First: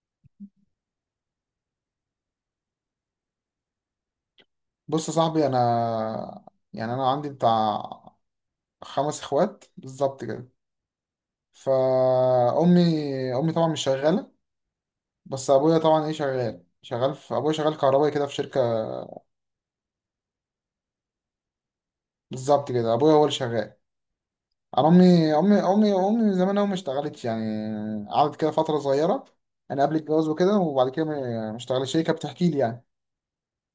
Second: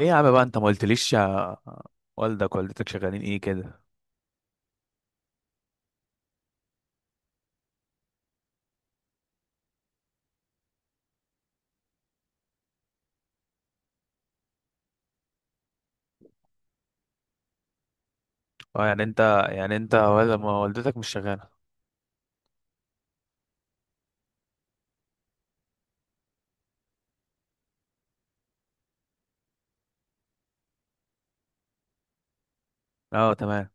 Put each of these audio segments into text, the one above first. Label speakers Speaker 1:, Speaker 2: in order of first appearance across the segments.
Speaker 1: ايه يا عم بقى، انت ما قلتليش يا والدك والدتك شغالين ايه كده؟
Speaker 2: بص يا صاحبي، انا عندي بتاع 5 اخوات بالظبط كده. فامي طبعا مش شغاله. بس ابويا طبعا، ايه، شغال شغال في ابويا شغال كهربائي كده في شركه.
Speaker 1: اه، يعني انت يعني انت ولا ما، والدتك مش شغاله؟
Speaker 2: بالظبط كده، ابويا هو اللي شغال. انا امي من زمان أوي ما اشتغلتش، يعني قعدت كده فتره صغيره انا قبل الجواز وكده، وبعد كده ما اشتغلتش، هي كانت بتحكي لي يعني.
Speaker 1: اه تمام.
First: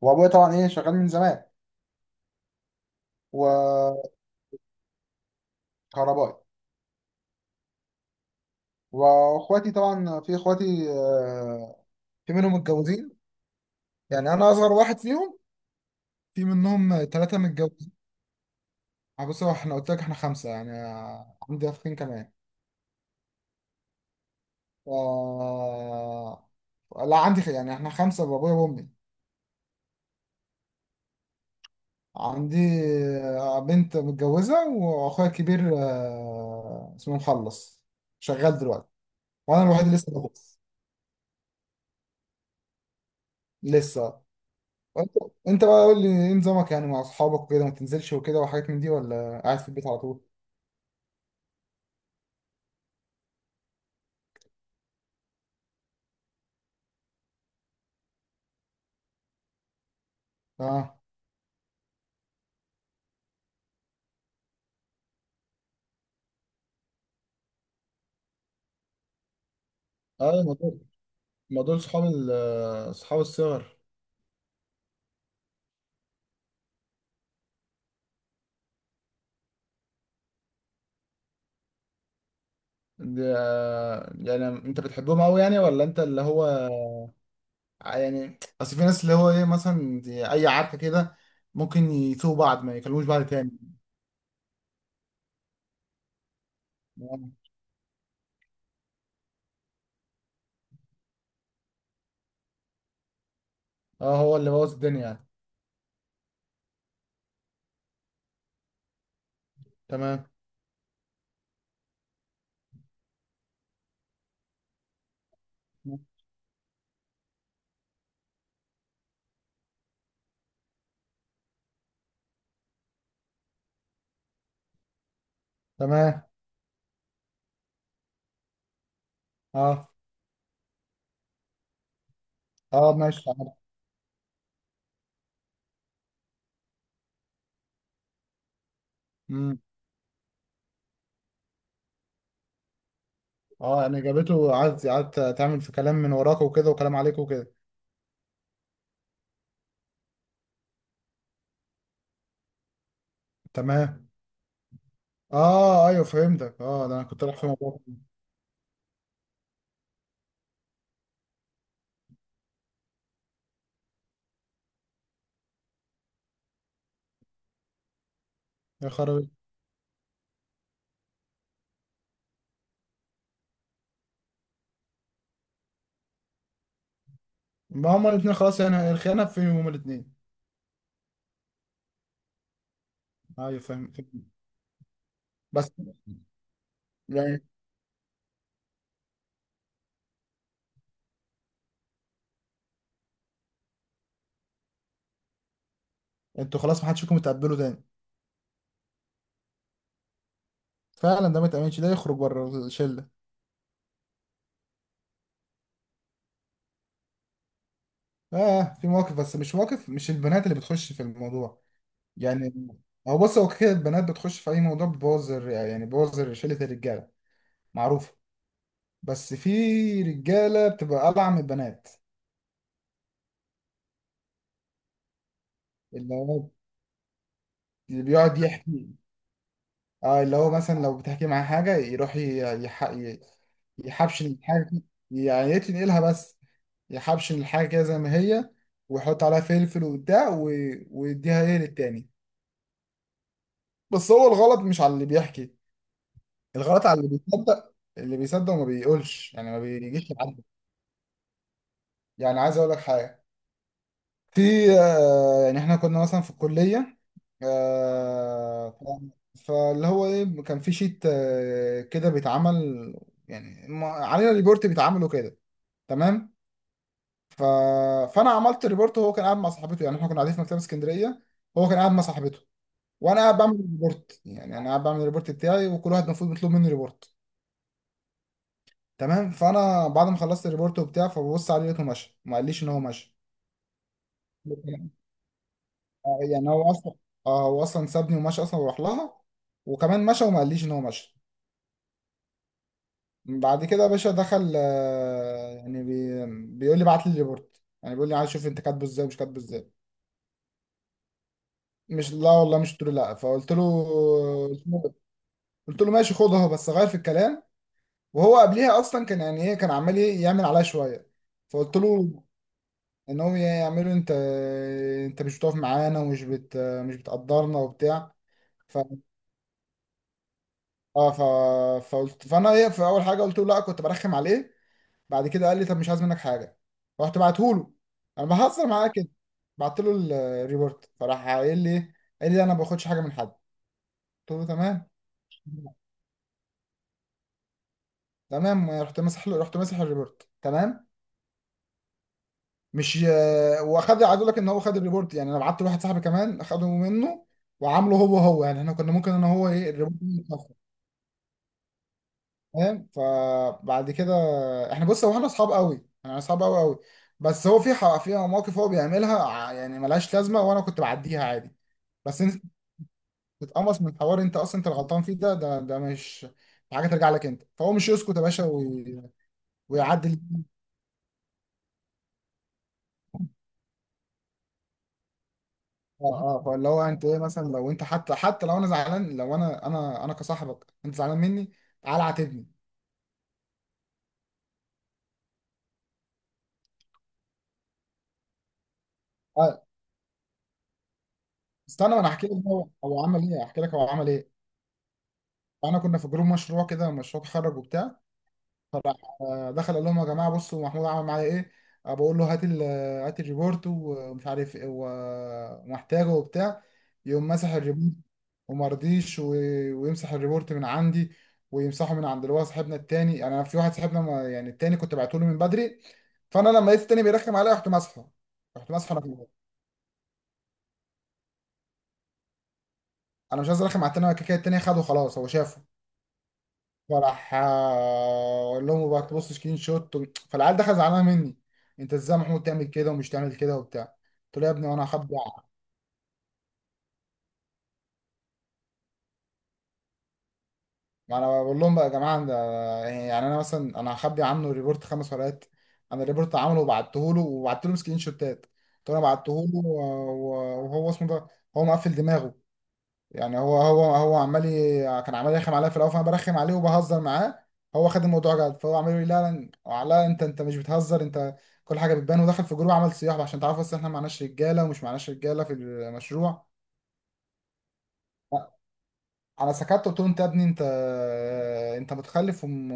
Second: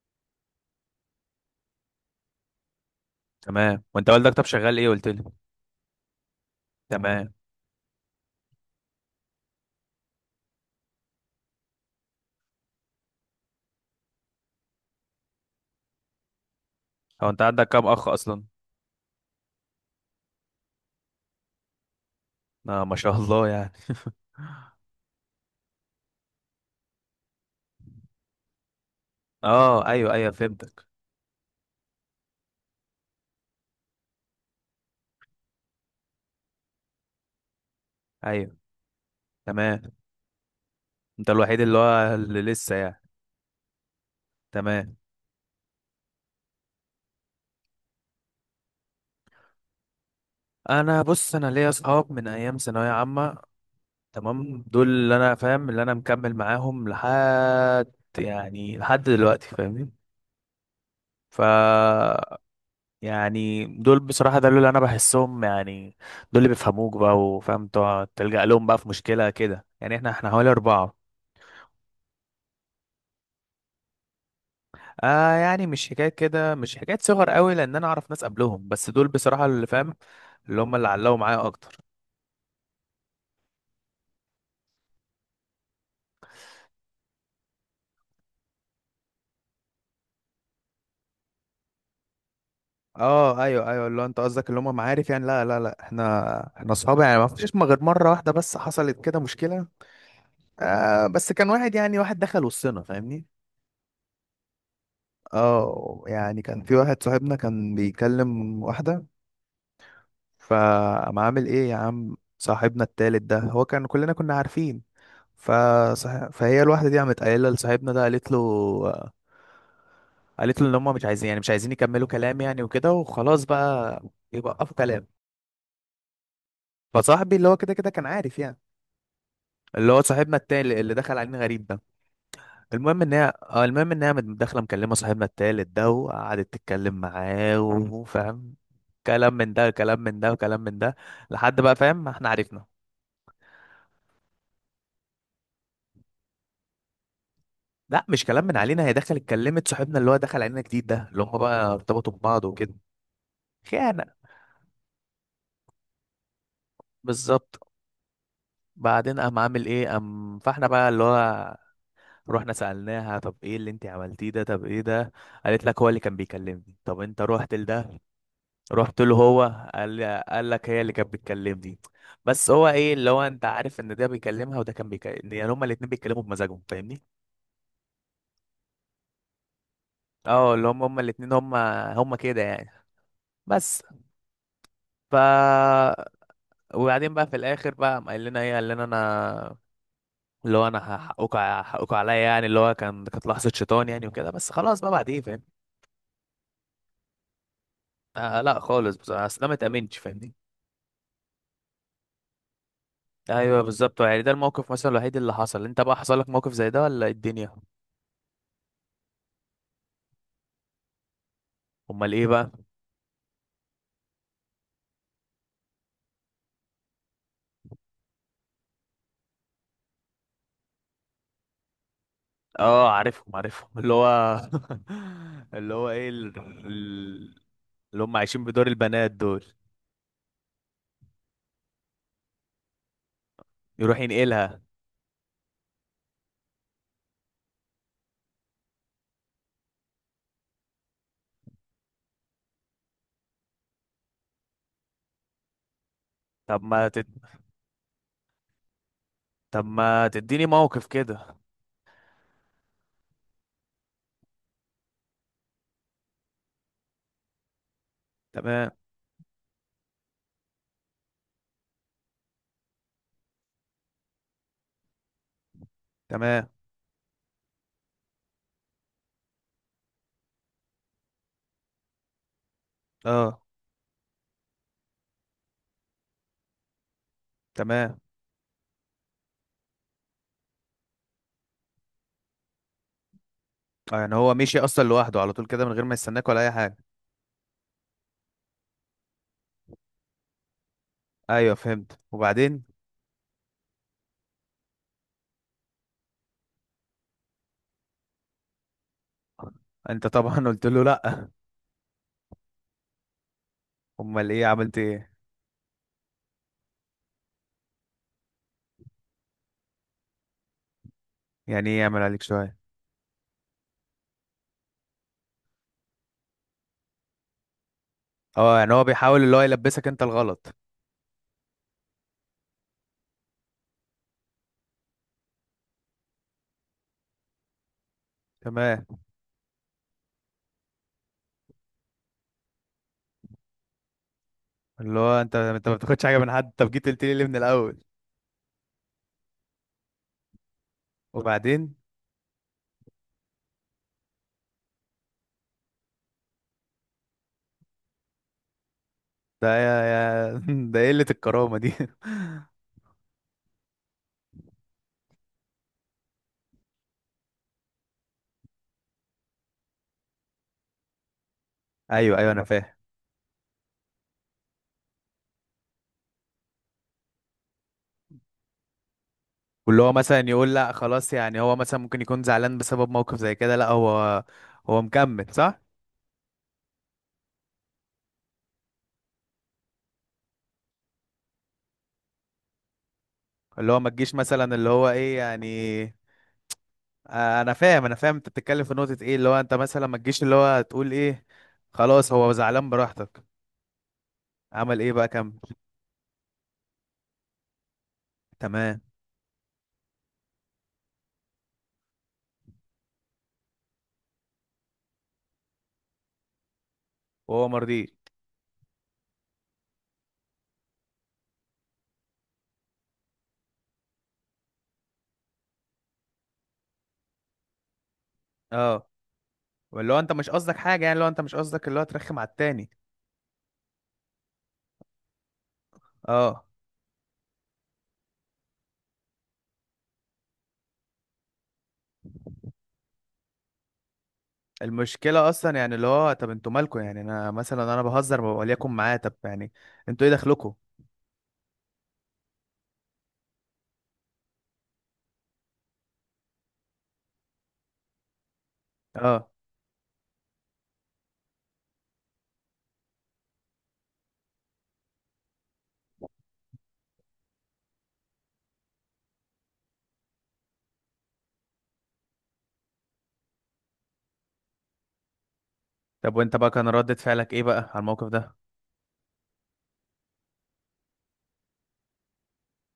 Speaker 2: وابويا طبعا، ايه، شغال من زمان،
Speaker 1: تمام، وانت
Speaker 2: وكهربائي.
Speaker 1: والدك طب شغال ايه قلت لي؟ تمام.
Speaker 2: واخواتي طبعا، في اخواتي، في منهم متجوزين. يعني انا اصغر واحد فيهم، في منهم
Speaker 1: هو
Speaker 2: ثلاثه
Speaker 1: انت عندك كام
Speaker 2: متجوزين
Speaker 1: اخ اصلا؟
Speaker 2: بص، هو احنا قلت لك احنا 5 يعني. عندي اخين كمان.
Speaker 1: اه ما شاء الله يعني.
Speaker 2: آه... لا، عندي يعني احنا 5 بابويا وامي.
Speaker 1: اه ايوه ايوه فهمتك.
Speaker 2: عندي بنت متجوزه، واخويا الكبير اسمه مخلص،
Speaker 1: ايوه.
Speaker 2: شغال دلوقتي. وانا
Speaker 1: تمام.
Speaker 2: الوحيد اللي لسه بدرس،
Speaker 1: انت الوحيد اللي هو اللي لسه يعني.
Speaker 2: لسه.
Speaker 1: تمام.
Speaker 2: وانت بقى قول لي، ايه نظامك يعني مع اصحابك وكده؟ ما تنزلش وكده وحاجات من دي، ولا قاعد في البيت على طول؟
Speaker 1: انا بص، انا ليا اصحاب من ايام ثانويه عامه. تمام، دول اللي انا فاهم، اللي انا مكمل معاهم لحد يعني لحد دلوقتي، فاهمني؟
Speaker 2: اه.
Speaker 1: ف يعني دول بصراحة ده اللي انا بحسهم يعني. دول اللي بيفهموك بقى، وفاهم تقعد تلجأ لهم بقى في مشكلة كده يعني. احنا
Speaker 2: اه،
Speaker 1: حوالي
Speaker 2: ما دول
Speaker 1: أربعة.
Speaker 2: ما دول صحاب صحاب الصغر.
Speaker 1: آه يعني مش حكاية كده، مش حكاية صغر قوي، لان انا اعرف ناس قبلهم، بس دول بصراحة اللي فاهم، اللي هم اللي علقوا معايا اكتر.
Speaker 2: دي، يعني انت بتحبهم قوي يعني، ولا انت اللي هو؟ يعني اصل في ناس، اللي هو، ايه، مثلا دي اي عركه كده ممكن يسوقوا بعض ما يكلموش بعض
Speaker 1: اه
Speaker 2: تاني.
Speaker 1: ايوه ايوه، اللي هو انت قصدك اللي هم معارف يعني. لا لا لا، احنا اصحاب يعني. ما فيش، ما غير مره واحده بس حصلت كده مشكله. آه بس كان واحد، يعني واحد دخل وسطنا فاهمني.
Speaker 2: اه، هو اللي بوظ الدنيا يعني.
Speaker 1: اه يعني كان في واحد صاحبنا كان بيكلم واحده.
Speaker 2: تمام.
Speaker 1: فقام عامل ايه يا عم، صاحبنا التالت ده هو كان، كلنا كنا عارفين. فهي الواحدة دي قامت قايلة لصاحبنا ده، قالت له، قالت له ان هم مش عايزين يعني مش عايزين يكملوا كلام يعني، وكده وخلاص بقى يوقفوا كلام.
Speaker 2: تمام.
Speaker 1: فصاحبي اللي هو كده كده كان عارف يعني،
Speaker 2: اه.
Speaker 1: اللي هو صاحبنا التالت اللي دخل علينا غريب ده.
Speaker 2: اه.
Speaker 1: المهم ان
Speaker 2: ماشي،
Speaker 1: هي
Speaker 2: عارف.
Speaker 1: المهم ان هي قامت داخله مكلمه صاحبنا التالت ده، وقعدت تتكلم معاه وفاهم، كلام من
Speaker 2: امم.
Speaker 1: ده كلام من ده وكلام من ده، لحد بقى فاهم ما احنا عرفنا.
Speaker 2: اه، يعني جابته قعدت تعمل في كلام من وراك وكده، وكلام عليك وكده.
Speaker 1: لا مش كلام من علينا، هي دخلت اتكلمت صاحبنا اللي هو دخل علينا جديد ده، اللي هم بقى ارتبطوا ببعض وكده. خيانة.
Speaker 2: تمام. اه، ايوه، فهمتك. اه، ده انا كنت رايح في
Speaker 1: بالظبط.
Speaker 2: موضوع.
Speaker 1: بعدين قام عامل ايه، قام فاحنا بقى اللي هو رحنا سألناها، طب ايه اللي انت عملتيه ده؟ طب ايه ده؟ قالت لك هو اللي كان بيكلمني. طب انت رحت لده،
Speaker 2: يا
Speaker 1: رحت له،
Speaker 2: خرابي.
Speaker 1: هو قال لك هي اللي كانت بتكلمني. بس هو ايه، اللي هو انت عارف ان ده بيكلمها وده كان بيكلم، يعني هما الاتنين بيتكلموا بمزاجهم فاهمني.
Speaker 2: ما هما الاثنين خلاص، يعني الخيانه في هما الاثنين.
Speaker 1: اه، اللي هم هما الاتنين، هما كده يعني.
Speaker 2: ايوه،
Speaker 1: بس.
Speaker 2: فاهم، فاهم.
Speaker 1: ف
Speaker 2: بس
Speaker 1: وبعدين بقى في
Speaker 2: يعني
Speaker 1: الاخر بقى قام قال لنا ايه، قال لنا انا، اللي هو انا هحقكوا عليا يعني، اللي هو كان، كانت لحظه شيطان يعني وكده، بس خلاص بقى بعد ايه فاهم.
Speaker 2: انتوا خلاص، ما حدش فيكم يتقبلوا تاني.
Speaker 1: آه لا خالص، بس اصل انا ما اتامنتش فاهمني.
Speaker 2: فعلا، ده ما يتأمنش، ده يخرج بره الشله.
Speaker 1: ايوه بالظبط. يعني ده الموقف مثلا الوحيد اللي حصل. انت بقى حصل لك موقف زي ده ولا إيه الدنيا؟
Speaker 2: اه، في مواقف، بس مش مواقف، مش البنات اللي بتخش في الموضوع.
Speaker 1: امال ايه بقى؟
Speaker 2: يعني هو، بص، هو كده البنات بتخش في اي موضوع، بتبوظ بتبوظ شله الرجاله، معروفه. بس في رجاله بتبقى ابعع من البنات،
Speaker 1: اه عارفهم عارفهم، اللي هو اللي هو ايه
Speaker 2: اللي
Speaker 1: ال-،
Speaker 2: هو
Speaker 1: ال-،
Speaker 2: اللي
Speaker 1: اللي هم
Speaker 2: بيقعد
Speaker 1: عايشين بدور
Speaker 2: يحكي.
Speaker 1: البنات دول.
Speaker 2: اه، اللي هو مثلا لو بتحكي معاه حاجه، يروح يح... ي-
Speaker 1: يروح
Speaker 2: يحبش
Speaker 1: ينقلها.
Speaker 2: الحاجه، يعني يتنقلها، بس يحبشن الحاجة كده زي ما هي، ويحط عليها فلفل وبتاع ويديها، ايه، للتاني. بس هو الغلط مش على اللي بيحكي،
Speaker 1: طب
Speaker 2: الغلط
Speaker 1: ما
Speaker 2: على
Speaker 1: تد...
Speaker 2: اللي بيصدق وما بيقولش، يعني ما
Speaker 1: طب ما
Speaker 2: بيجيش لحد.
Speaker 1: تديني موقف كده.
Speaker 2: يعني عايز اقول لك حاجة. في آه، يعني احنا كنا مثلا في الكلية،
Speaker 1: تمام.
Speaker 2: فاللي هو، ايه، كان في شيت كده بيتعمل، يعني علينا ريبورت بيتعمل وكده. تمام.
Speaker 1: تمام.
Speaker 2: ف... فانا عملت ريبورت، وهو كان قاعد مع صاحبته. يعني احنا كنا قاعدين في مكتبه اسكندريه، هو كان قاعد مع صاحبته وانا
Speaker 1: اه.
Speaker 2: بعمل ريبورت. يعني انا قاعد بعمل الريبورت بتاعي، وكل واحد المفروض بيطلب مني ريبورت.
Speaker 1: تمام.
Speaker 2: تمام. فانا بعد ما خلصت الريبورت وبتاع، فببص عليه، لقيته مشى، ما قاليش ان هو مشى.
Speaker 1: اه يعني هو مشي اصلا لوحده على طول كده، من غير ما يستناك ولا
Speaker 2: يعني
Speaker 1: اي
Speaker 2: هو
Speaker 1: حاجه؟
Speaker 2: اصلا اه هو اصلا سابني ومشى اصلا، وراح لها، وكمان مشى وما قاليش ان هو مشى.
Speaker 1: ايوه فهمت، وبعدين؟
Speaker 2: بعد كده يا باشا دخل، يعني بيقول لي بعت لي الريبورت، يعني بيقول لي عايز اشوف انت كاتبه ازاي، ومش كاتبه ازاي.
Speaker 1: انت طبعا قلت له لا.
Speaker 2: مش لا والله، مش قلت له لا، فقلت له،
Speaker 1: امال ايه عملت ايه؟
Speaker 2: قلت له ماشي، خد اهو بس غير في الكلام. وهو قبليها اصلا كان، يعني، ايه، كان عمال، إيه، يعمل عليا شويه.
Speaker 1: يعني
Speaker 2: فقلت
Speaker 1: ايه يعمل عليك
Speaker 2: له
Speaker 1: شويه؟
Speaker 2: ان هو يعمله، انت مش بتقف معانا، ومش بت مش بتقدرنا وبتاع.
Speaker 1: اه، يعني
Speaker 2: ف
Speaker 1: هو بيحاول اللي هو يلبسك انت الغلط.
Speaker 2: اه ف فقلت فانا، ايه، في اول حاجه قلت له لا، كنت برخم عليه. بعد كده قال لي طب مش عايز منك حاجه، رحت بعته له، انا بهزر
Speaker 1: تمام.
Speaker 2: معاه كده. بعت له الريبورت، فراح قايل لي إيه؟ قال لي لا، انا ما باخدش حاجه من حد. قلت له تمام.
Speaker 1: اللي هو انت، انت ما بتاخدش حاجه من حد، طب جيت قلت لي ليه من الاول؟
Speaker 2: تمام، رحت رحت ماسح الريبورت، تمام.
Speaker 1: وبعدين؟
Speaker 2: مش ي- واخد، عايز اقول لك ان هو خد الريبورت، يعني انا بعت لواحد صاحبي كمان، اخده منه وعامله هو، هو. يعني احنا كنا ممكن انا، هو،
Speaker 1: ده
Speaker 2: ايه،
Speaker 1: يا
Speaker 2: الريبورت دي
Speaker 1: يا
Speaker 2: يتنفذ.
Speaker 1: ده قله الكرامه دي
Speaker 2: فاهم؟ فبعد كده، احنا، بص، هو احنا اصحاب قوي قوي. بس هو في في مواقف هو بيعملها يعني ملهاش لازمه، وانا كنت بعديها عادي.
Speaker 1: ايوه
Speaker 2: بس
Speaker 1: ايوه
Speaker 2: انت
Speaker 1: انا فاهم.
Speaker 2: تتقمص من حوار انت اصلا انت الغلطان فيه، ده مش حاجه ترجع لك انت، فهو مش يسكت يا باشا وي-
Speaker 1: واللي هو مثلا
Speaker 2: ويعدل
Speaker 1: يقول لا خلاص، يعني هو مثلا ممكن يكون زعلان بسبب موقف زي كده. لا هو، هو مكمل صح؟
Speaker 2: اه. اه. اه. فاللي هو انت، ايه، مثلا لو انت، حتى لو انا زعلان، لو انا كصاحبك، انت زعلان مني، تعالى عاتبني.
Speaker 1: اللي هو ما تجيش مثلا اللي هو ايه يعني. انا فاهم انا فاهم، انت بتتكلم في نقطة ايه، اللي هو انت
Speaker 2: اه،
Speaker 1: مثلا ما تجيش اللي هو تقول ايه.
Speaker 2: استنى، ما انا
Speaker 1: خلاص
Speaker 2: هحكي
Speaker 1: هو
Speaker 2: لك هو
Speaker 1: زعلان
Speaker 2: هو عمل
Speaker 1: براحتك.
Speaker 2: ايه، هحكي لك هو عمل ايه.
Speaker 1: عمل ايه بقى، كمل.
Speaker 2: انا كنا في جروب مشروع كده، مشروع تخرج وبتاع.
Speaker 1: تمام.
Speaker 2: فراح دخل قال لهم يا جماعه، بصوا محمود عمل معايا ايه. بقول له هات الريبورت ومش عارف ايه، و- ومحتاجه وبتاع. يقوم
Speaker 1: وهو
Speaker 2: مسح الريبورت
Speaker 1: مرضي؟
Speaker 2: وما رضيش، و- ويمسح الريبورت من عندي، ويمسحه من عند اللي هو صاحبنا التاني. يعني انا في واحد صاحبنا، يعني التاني كنت بعته له من بدري. فانا لما لقيت التاني بيرخم عليا، رحت ماسحه رحت
Speaker 1: اه.
Speaker 2: ماسحه انا كمان.
Speaker 1: واللي هو انت مش قصدك حاجة، يعني اللي هو انت مش قصدك اللي هو ترخم على التاني.
Speaker 2: انا مش عايز ارخم على التاني، أنا كده كده التاني خده خلاص، هو شافه.
Speaker 1: اه.
Speaker 2: فراح اقول لهم بقى تبص سكرين شوت، فالعيال دخل زعلانه مني. انت ازاي يا محمود تعمل كده ومش تعمل كده وبتاع؟ قلت له يا ابني، وانا هخبي
Speaker 1: المشكلة اصلا يعني، اللي هو طب انتوا مالكوا يعني، انا مثلا انا بهزر وليكن معاه، طب يعني انتوا ايه دخلكوا؟
Speaker 2: ما انا بقول لهم بقى يا جماعه ده. يعني انا مثلا هخبي عنه ريبورت 5 ورقات؟ انا الريبورت عامله وبعته له وبعت له سكرين شوتات. قلت له انا
Speaker 1: اه.
Speaker 2: بعته له، و- و- وهو اسمه ده، هو مقفل دماغه. يعني هو كان عمال يرخم عليا في الاول، فانا برخم عليه وبهزر معاه. هو خد الموضوع جد، فهو عمال يقول لي لا. لا، لا، انت مش بتهزر انت، كل حاجه بتبان، ودخل في جروب عمل صياح بقى عشان تعرفوا اصل احنا معناش رجاله، ومش معناش رجاله في
Speaker 1: طب وانت
Speaker 2: المشروع.
Speaker 1: بقى كان ردة فعلك ايه بقى على الموقف ده؟
Speaker 2: انا سكت، قلت له انت يا ابني انت متخلف، وم-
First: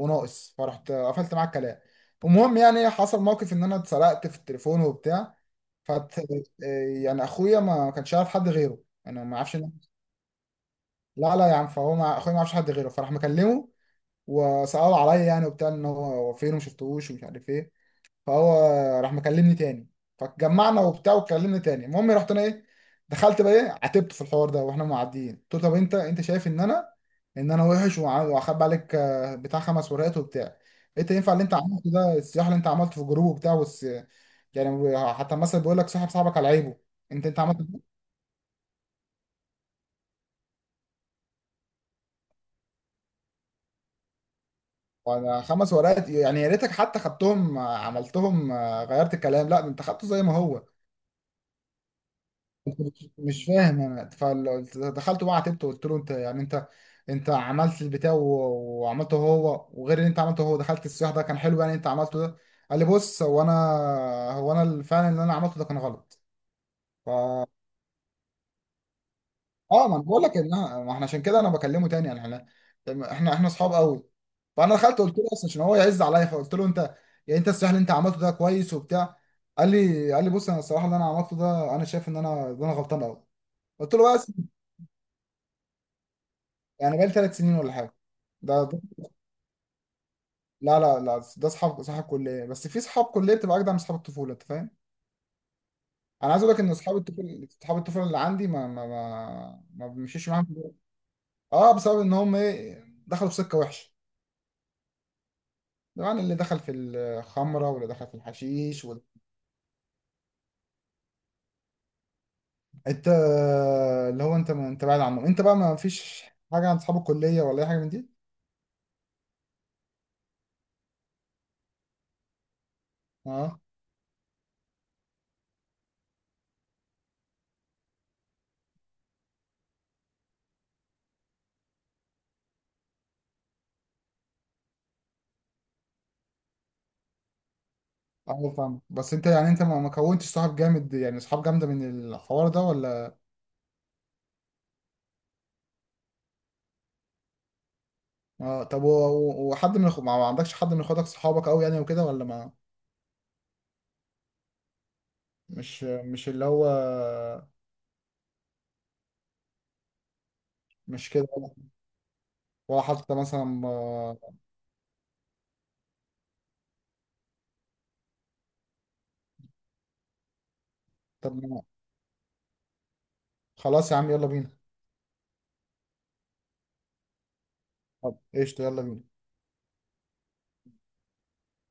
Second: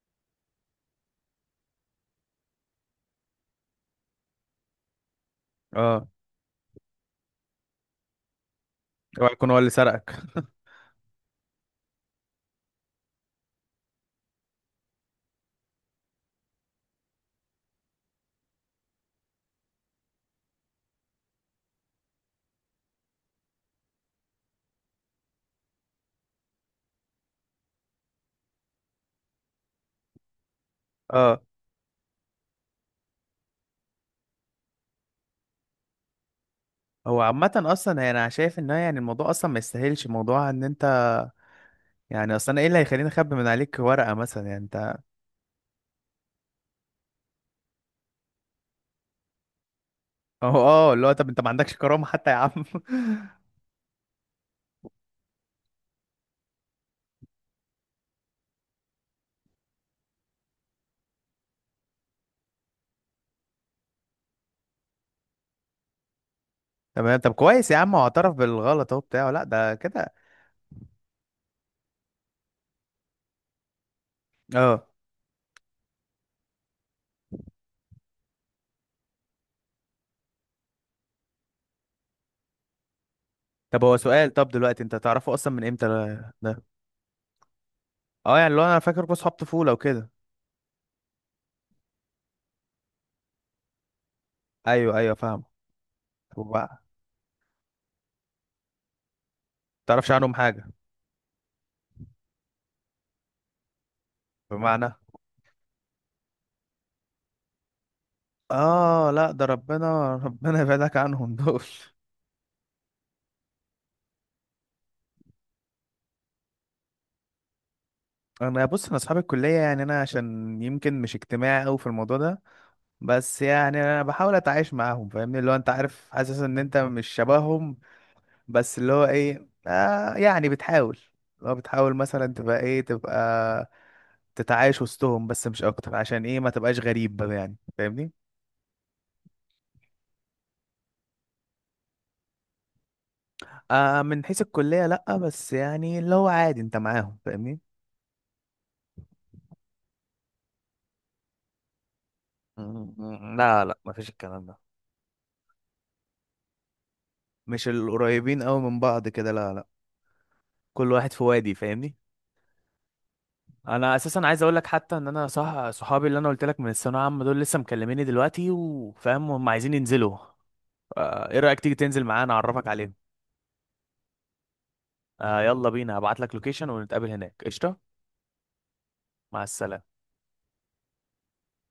Speaker 2: وناقص. فرحت قفلت معاه الكلام. المهم، يعني حصل موقف ان انا اتسرقت في التليفون وبتاع.
Speaker 1: اه.
Speaker 2: فت يعني اخويا ما كانش عارف حد غيره، انا
Speaker 1: اوعى
Speaker 2: ما
Speaker 1: يكون
Speaker 2: اعرفش.
Speaker 1: هو اللي سرقك.
Speaker 2: لا، لا يا عم، فهو مع اخويا ما يعرفش حد غيره. فراح مكلمه، وسألوا عليا يعني وبتاع، ان هو فين، وما شفتهوش ومش عارف ايه. فهو راح مكلمني تاني، فاتجمعنا وبتاع وكلمني تاني. المهم رحت انا، ايه، دخلت بقى، ايه، عاتبته في الحوار ده، واحنا معديين قلت له طب انت شايف ان انا وحش، وع- واخبي عليك بتاع 5 ورقات وبتاع. انت ينفع
Speaker 1: اه.
Speaker 2: اللي انت عملته ده، الصياح اللي انت عملته في الجروب وبتاع، يعني حتى مثلا بيقول لك صاحب صاحبك على عيبه.
Speaker 1: هو
Speaker 2: انت
Speaker 1: عامة
Speaker 2: عملت ده؟
Speaker 1: اصلا، يعني انا شايف ان هو، يعني الموضوع اصلا ما يستاهلش موضوع ان انت، يعني اصل انا ايه اللي هيخليني اخبي من عليك ورقه مثلا، يعني انت
Speaker 2: وانا خمس ورقات، يعني يا ريتك حتى خدتهم عملتهم، غيرت الكلام. لا، ده انت خدته زي ما
Speaker 1: اهو.
Speaker 2: هو.
Speaker 1: اه، اللي هو طب انت ما عندكش كرامه حتى يا عم؟
Speaker 2: انت مش فاهم انا. فدخلت بقى عاتبته، قلت له انت، يعني انت عملت البتاع، و- وعملته هو وغير اللي انت عملته هو، دخلت السياح ده كان حلو يعني. انت عملته ده؟ قال لي بص، هو انا فعلا اللي انا عملته ده كان غلط. ف
Speaker 1: تمام. طب كويس يا عم هو اعترف بالغلط اهو بتاعه، لا ده
Speaker 2: اه ما انا
Speaker 1: كده.
Speaker 2: بقول لك ان ما احنا عشان كده انا بكلمه تاني. يعني احنا اصحاب قوي. فانا
Speaker 1: اه.
Speaker 2: دخلت قلت له اصلا عشان هو يعز عليا، فقلت له انت، يعني انت، السياح اللي انت عملته ده كويس وبتاع. قال لي بص، انا الصراحه اللي انا عملته ده انا شايف ان انا غلطان قوي.
Speaker 1: طب
Speaker 2: قلت
Speaker 1: هو
Speaker 2: له بس
Speaker 1: سؤال، طب دلوقتي انت تعرفه اصلا من امتى ده؟
Speaker 2: يعني بقالي 3 سنين ولا حاجه.
Speaker 1: اه يعني اللي هو
Speaker 2: ده
Speaker 1: انا فاكركوا اصحاب طفوله وكده.
Speaker 2: لا، لا، لا، ده صحاب كليه. بس في صحاب كليه بتبقى اجدع من صحاب الطفوله انت فاهم.
Speaker 1: ايوه ايوه فاهم.
Speaker 2: انا عايز اقول لك ان
Speaker 1: وبقى
Speaker 2: اصحاب الطفوله اللي عندي، ما
Speaker 1: تعرفش
Speaker 2: بمشيش
Speaker 1: عنهم
Speaker 2: معاهم
Speaker 1: حاجه؟
Speaker 2: دلوقتي. اه، بسبب ان هم، ايه، دخلوا في سكه وحشه.
Speaker 1: بمعنى؟
Speaker 2: يعني اللي دخل في الخمره، واللي دخل في الحشيش،
Speaker 1: اه لا ده ربنا ربنا يبعدك عنهم دول
Speaker 2: انت اللي هو انت ما انت بعيد عنه. انت بقى ما فيش حاجه عن اصحاب الكليه، ولا اي حاجه من دي؟
Speaker 1: انا بص، انا اصحاب الكليه يعني، انا عشان يمكن مش اجتماعي قوي في الموضوع ده، بس
Speaker 2: اه.
Speaker 1: يعني انا بحاول اتعايش معاهم فاهمني، اللي هو انت عارف حاسس ان انت مش شبههم. بس اللي هو ايه آه يعني بتحاول، اللي هو بتحاول مثلا تبقى ايه، تبقى تتعايش وسطهم بس مش اكتر، عشان ايه ما تبقاش غريب بقى يعني فاهمني.
Speaker 2: اه، فاهم. بس انت ما كونتش صحاب جامد، يعني صحاب جامده من الحوار ده، ولا؟
Speaker 1: آه من حيث الكلية لأ، بس يعني اللي هو عادي انت معاهم فاهمني.
Speaker 2: اه طب و- و- وحد من ما عندكش حد من اخواتك صحابك قوي يعني وكده، ولا؟ ما
Speaker 1: م-، م-، لا لا، مفيش الكلام ده،
Speaker 2: مش اللي هو،
Speaker 1: مش القريبين قوي من بعض كده، لا لا. كل
Speaker 2: مش
Speaker 1: واحد في
Speaker 2: كده،
Speaker 1: وادي فاهمني.
Speaker 2: ولا حتى مثلا
Speaker 1: انا اساسا عايز اقول لك حتى ان انا صح، صحابي اللي انا قلت لك من الثانويه العامه دول، لسه مكلميني دلوقتي وفاهم هم عايزين ينزلوا.
Speaker 2: طب
Speaker 1: ايه رايك تيجي تنزل معانا اعرفك عليهم؟
Speaker 2: خلاص يا عم، يلا بينا.
Speaker 1: يلا بينا، هبعت لك لوكيشن ونتقابل هناك قشطه.
Speaker 2: طب قشطة، يلا بينا.
Speaker 1: مع السلامه.